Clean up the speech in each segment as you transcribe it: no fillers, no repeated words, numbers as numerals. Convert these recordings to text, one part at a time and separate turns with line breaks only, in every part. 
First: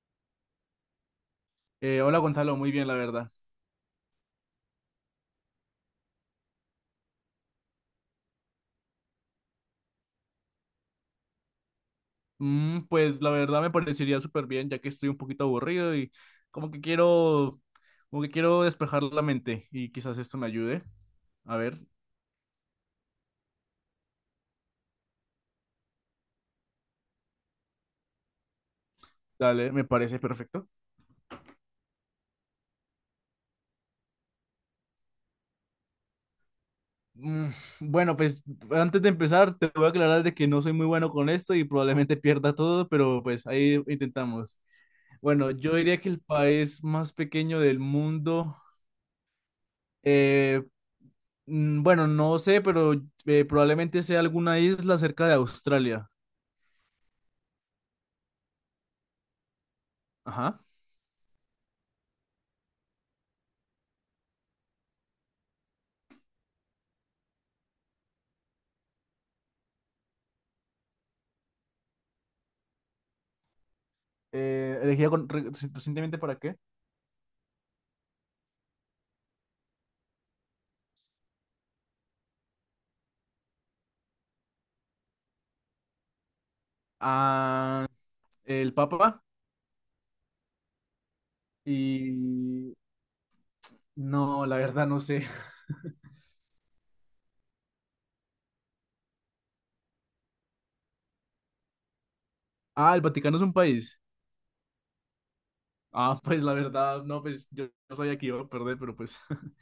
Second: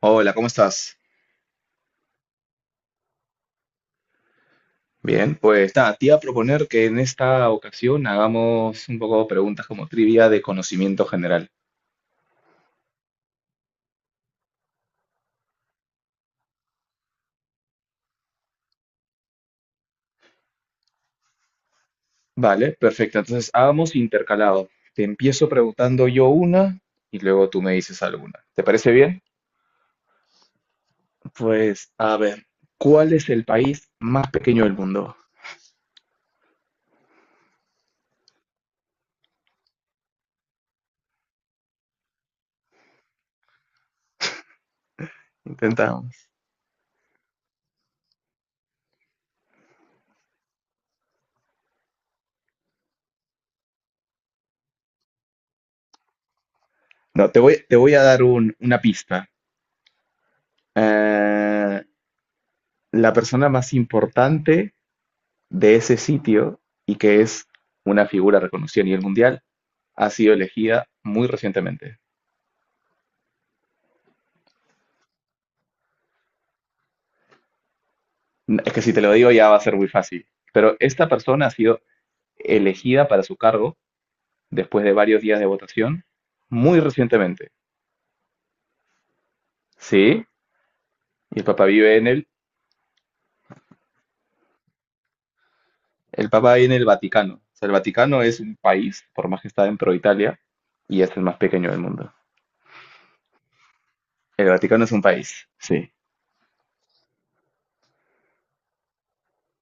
Hola, ¿cómo estás?
Hola Gonzalo, muy bien, la verdad.
Bien, pues nada, te iba a proponer que en esta ocasión hagamos un poco preguntas como trivia de conocimiento general.
Pues la verdad me parecería súper bien, ya que estoy un poquito aburrido y como que quiero, como que quiero despejar la mente y quizás esto me ayude. A ver,
Vale, perfecto. Entonces, hagamos intercalado. Te empiezo preguntando yo una y luego tú me dices alguna. ¿Te parece bien?
dale, me parece perfecto.
Pues, a ver, ¿cuál es el país más pequeño del mundo?
Mm, bueno, pues antes de empezar te voy a aclarar de que no soy muy bueno con esto y probablemente pierda todo, pero pues ahí intentamos. Bueno, yo diría que el
Intentamos.
país más pequeño del mundo, eh, bueno, no sé, pero probablemente sea alguna isla cerca de Australia.
No, te voy a dar una pista.
Ajá.
Eh, la persona más importante de ese sitio y que es una figura reconocida a nivel mundial, ha sido elegida muy recientemente.
¿Elegida recientemente para qué?
Es que si te lo digo ya va a ser muy fácil, pero esta persona ha sido elegida para su cargo después de varios días de votación muy recientemente.
Ah, el Papa
Sí, y el Papa vive
y... No, la verdad no sé.
el Papa vive en el Vaticano. O sea, el Vaticano es un país, por más que está dentro de Italia, y es el más pequeño del mundo.
Ah, el Vaticano es un país.
El Vaticano es un país, sí.
Ah, pues la verdad, no, pues yo no sabía que iba a perder, pero pues.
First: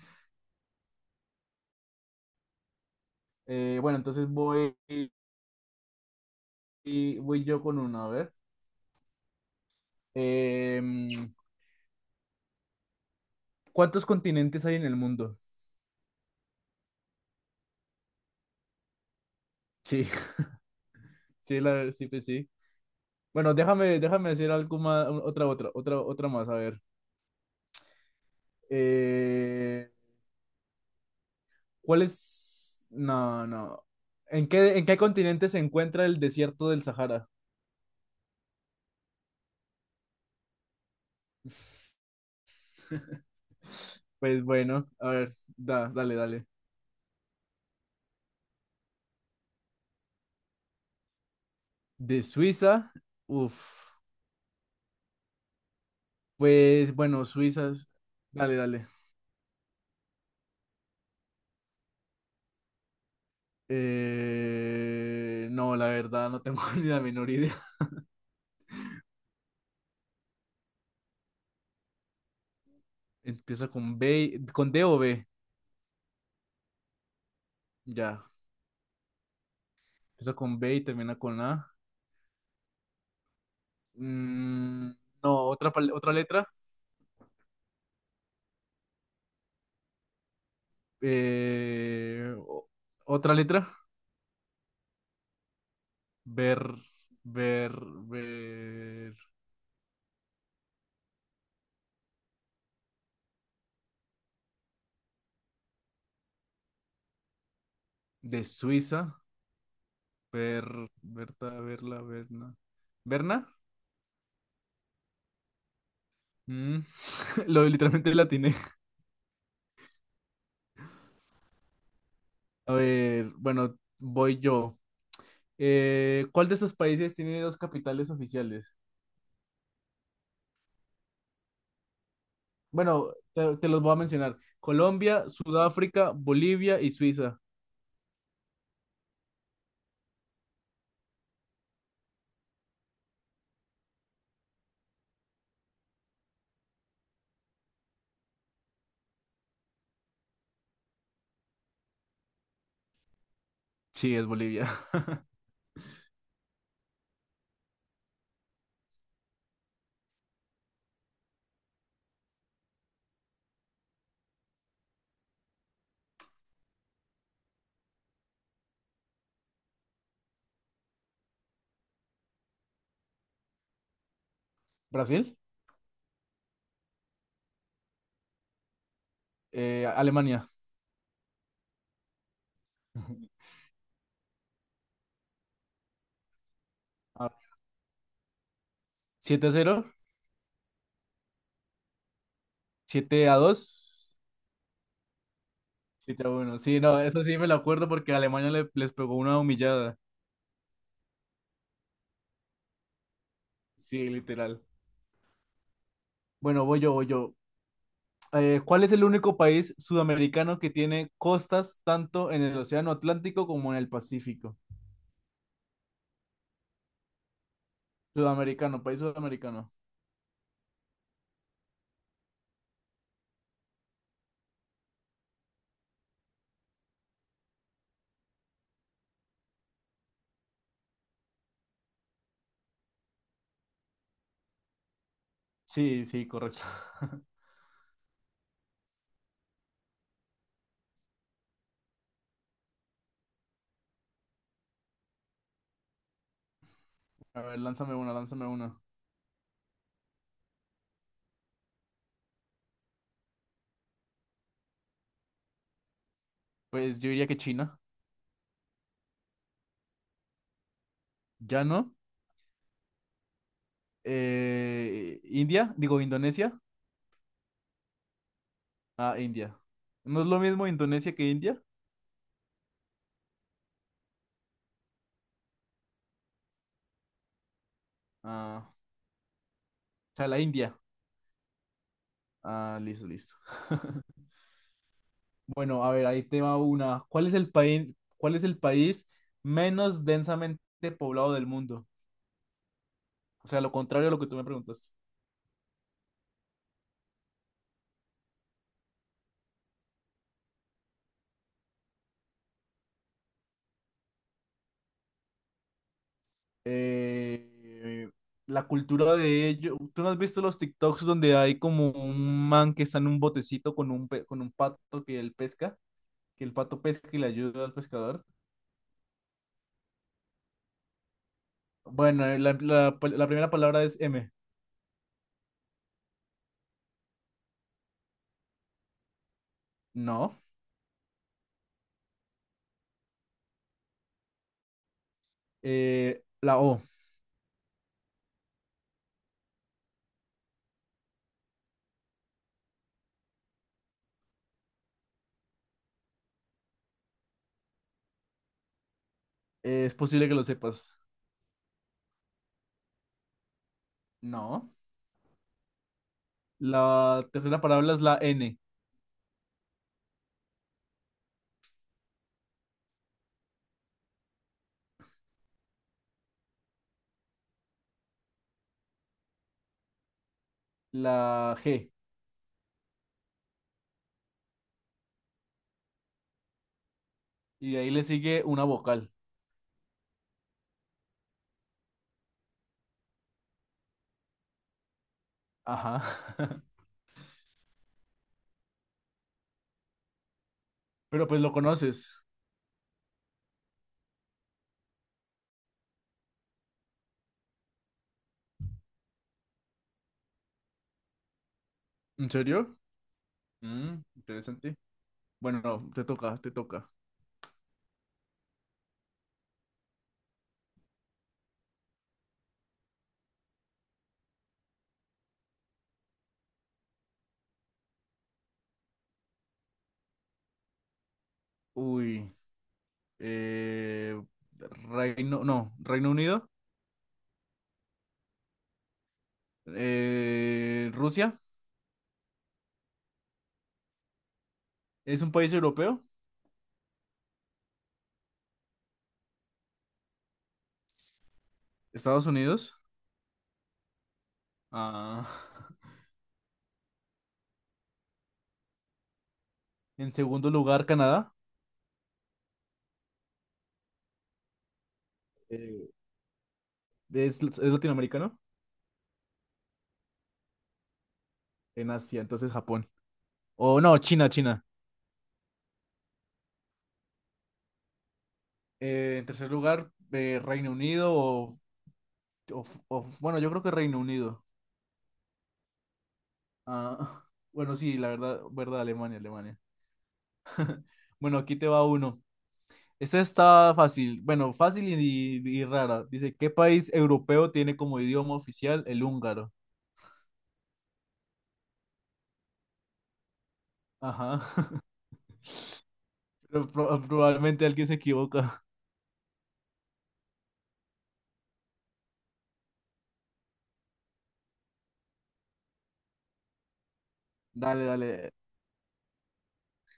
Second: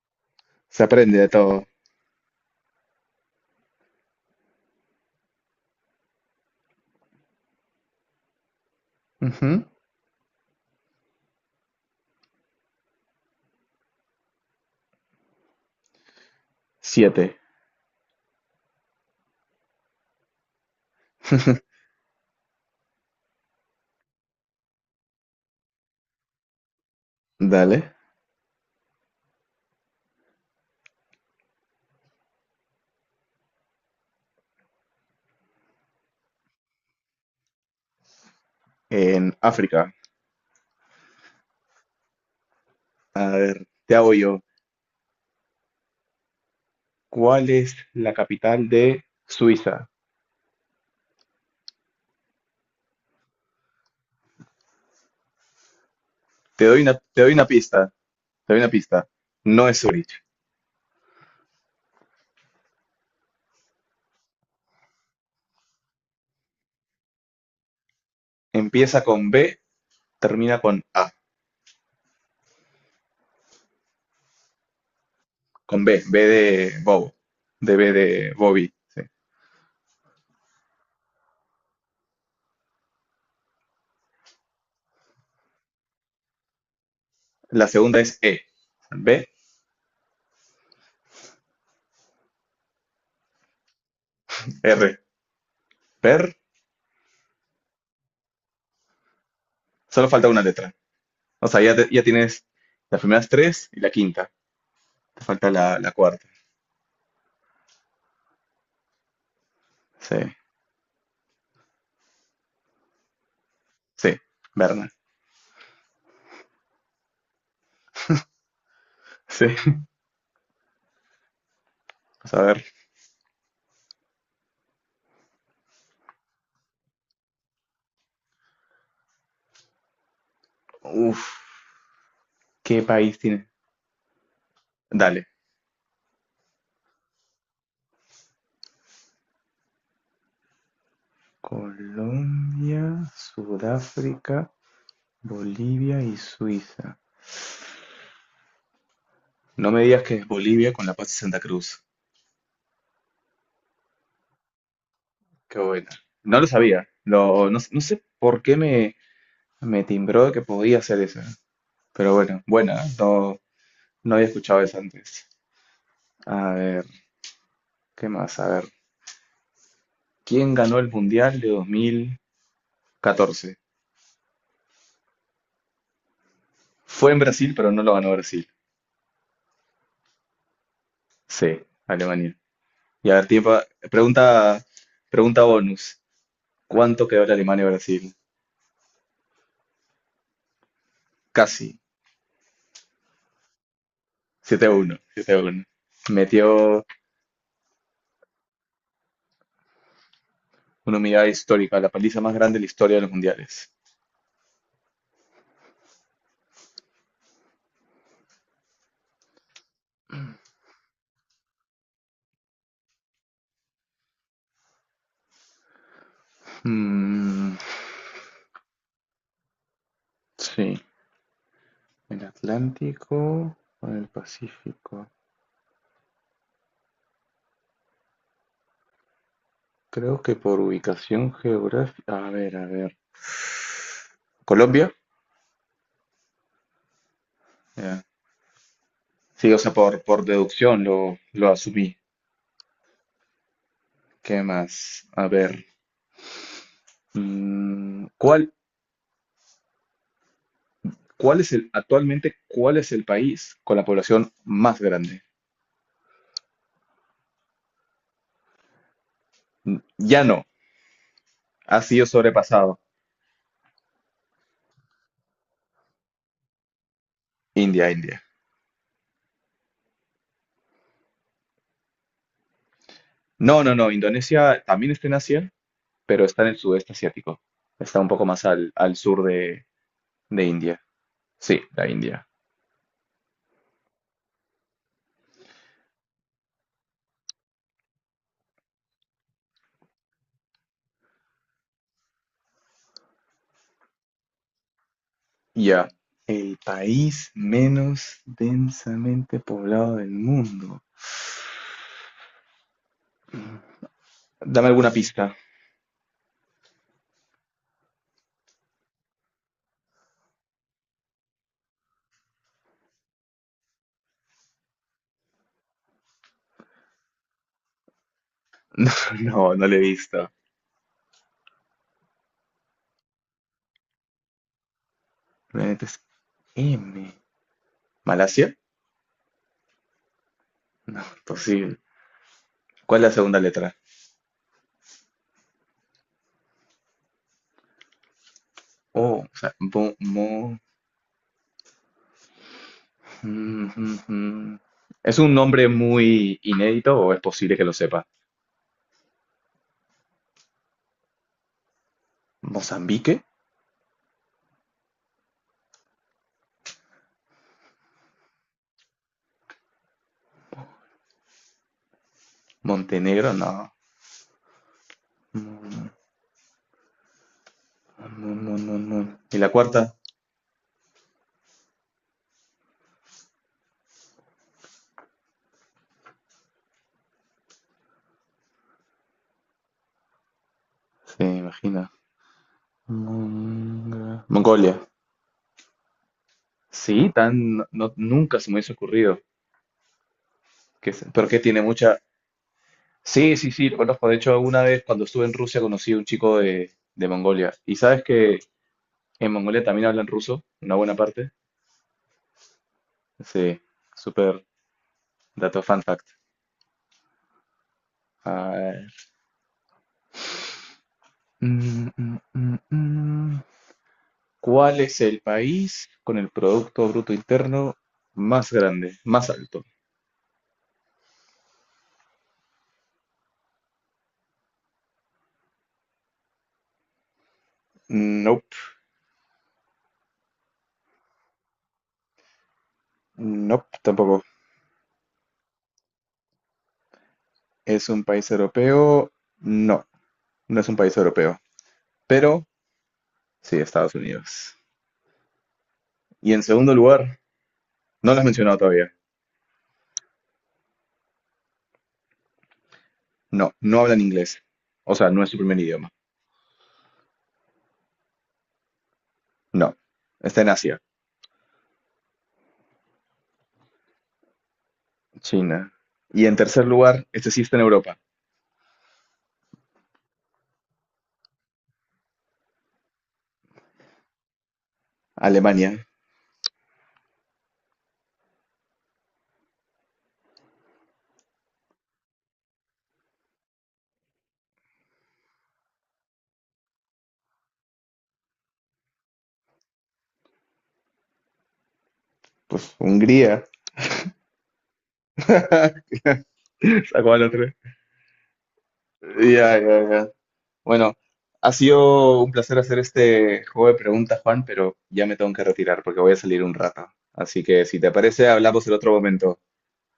Se aprende de todo.
Bueno, entonces voy yo con una, a ver.
Ujú.
Em, ¿Cuántos continentes hay en el mundo?
Siete.
Sí, sí, la, sí, pues sí. Bueno, déjame decir algo más, otra más, a ver.
Dale.
Eh, ¿Cuál es? No, no. En qué continente se encuentra el desierto del Sahara?
En África. Te hago yo.
Pues bueno, a ver, dale, dale.
¿Cuál es la capital de Suiza?
De Suiza, uff,
Te doy
pues
una, te
bueno,
doy una pista.
Suizas,
Te
dale,
doy una
dale.
pista. No es Zurich.
No, la verdad, no tengo ni la menor idea.
Empieza con B, termina con A.
Empieza con B, con D o B,
Con B. B de Bob. De B
ya.
de Bobby. Sí.
Empieza con B y termina con A. Mm, no, otra, otra letra.
La segunda es E. B,
Eh, o- Otra letra.
R. Per.
Ver, ver, ver.
Solo falta una letra. O sea, ya, ya tienes las primeras tres y la quinta. Te falta la cuarta.
De Suiza.
Sí.
Ver, Berta, verla, verna, verna.
Sí. Berna.
Mm, lo literalmente la atiné.
Sí. Vamos a ver.
A ver, bueno, voy yo. ¿Cuál de estos países tiene dos capitales oficiales?
Uf. ¿Qué
Bueno,
país tiene?
te los voy a mencionar. Colombia,
Dale.
Sudáfrica, Bolivia y Suiza.
Colombia, Sudáfrica, Bolivia y Suiza. No me digas que es Bolivia con La Paz y Santa Cruz.
Sí, es Bolivia.
Qué buena. No lo sabía. No, no sé por qué me timbró que podía hacer esa. Pero bueno, buena. ¿Eh? No, no había escuchado esa antes. A ver, ¿qué más? A ver. ¿Quién ganó el Mundial de 2014?
¿Brasil?
Fue en Brasil, pero no lo ganó Brasil.
Alemania.
Sí, Alemania. Y a ver, tiempo, pregunta, pregunta bonus. ¿Cuánto quedó
Ah,
la Alemania-Brasil?
7-0.
Casi.
7-2.
Siete a 1. 7-1.
Siete a 1. Sí,
Metió
no, eso sí me lo acuerdo porque Alemania les pegó una humillada.
una humillada histórica, la paliza más grande de la historia de los mundiales.
Sí, literal. Bueno, voy yo. ¿Cuál es el único país sudamericano que tiene costas tanto en el Océano Atlántico como en el Pacífico?
Mm,
Sudamericano, país sudamericano.
sí. El Atlántico o el Pacífico. Creo que por ubicación geográfica. A ver, a ver. ¿Colombia?
Sí, sí, correcto.
Ya. Sí, o sea, por deducción lo asumí. ¿Qué más? A ver.
A ver, lánzame
Mm,
una, lánzame una.
cuál es el, actualmente, ¿cuál es el país con la población más grande?
Pues yo diría que China.
Mm, ya no.
¿Ya
Ha
no?
sido sobrepasado.
¿India? Digo, ¿Indonesia?
India, India.
Ah, India. ¿No es lo mismo Indonesia que India?
No, no, no. Indonesia también está en Asia, pero está en el sudeste asiático. Está un poco más
Ah,
al sur
o sea, la
de
India.
India. Sí, la India.
Ah, listo, listo. Bueno, a ver, ahí te va una. Cuál es el país menos densamente poblado del mundo? O sea, lo contrario a lo que tú me preguntas.
Ya. El país menos densamente poblado del mundo. Dame alguna pista.
Eh, la cultura de ello. ¿Tú no has visto los TikToks donde hay como un man que está en un botecito con con un pato que él pesca? Que el pato pesca y le ayuda al pescador.
No, no le he visto.
Bueno, la primera palabra es M.
Realmente es M. ¿Malasia?
No.
No, imposible. ¿Cuál es la segunda letra?
La O.
O sea, Ujujú. ¿Es un nombre muy inédito o es posible que lo sepa?
Es posible que lo sepas.
¿Mozambique?
No. La tercera palabra es la N,
¿Montenegro? No. Mm, no, no, no, no. ¿Y la cuarta?
la G. Y de ahí le sigue una vocal.
Se imagina. Mongolia.
Ajá.
Sí, tan, nunca se me hubiese ocurrido. Que, se-
Pero
pero que
pues lo
tiene mucha...
conoces.
Sí, sí, sí, lo conozco. De hecho, una vez cuando estuve en Rusia conocí a un chico de Mongolia. ¿Y sabes que en Mongolia también hablan ruso? Una buena parte.
¿En serio?
Sí, súper
Interesante. Bueno,
dato fun
no, te
fact.
toca, te toca.
Ah, mm, mm, mm, mm. ¿Cuál es el país con el Producto Bruto Interno más grande, más alto?
Uy. eh, Reino, no, Reino Unido.
Nope,
Rusia.
nope, tampoco.
Es un país europeo.
¿Es un país europeo? No, no es un país europeo,
Estados
pero
Unidos.
sí, Estados Unidos.
Ah.
Y en segundo lugar, no lo has mencionado todavía.
En segundo lugar, Canadá.
No, no hablan inglés. O sea, no es su primer idioma.
eh, es latinoamericano.
No, está en Asia,
En Asia, entonces Japón. O no, China, China.
China. Y en tercer lugar, este sí está en Europa,
En tercer lugar, Reino Unido, bueno, yo creo que Reino Unido.
Alemania,
Ah, bueno, sí, la verdad, verdad, Alemania, Alemania. Bueno, aquí te va uno. Esta está fácil, bueno, fácil y rara. Dice, ¿qué país europeo tiene como idioma oficial el húngaro?
pues Hungría.
Ajá. Pero
Sacó al otro.
probablemente alguien se equivoca.
Ya, ya, ya. Bueno, ha sido un placer hacer este juego de preguntas, Juan, pero ya me tengo que retirar porque voy a salir un rato. Así que si
Dale,
te parece,
dale.
hablamos en otro momento.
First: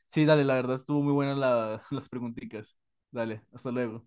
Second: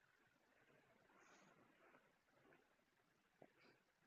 Sí, dale, la verdad estuvo muy buena las preguntitas. Dale, hasta luego.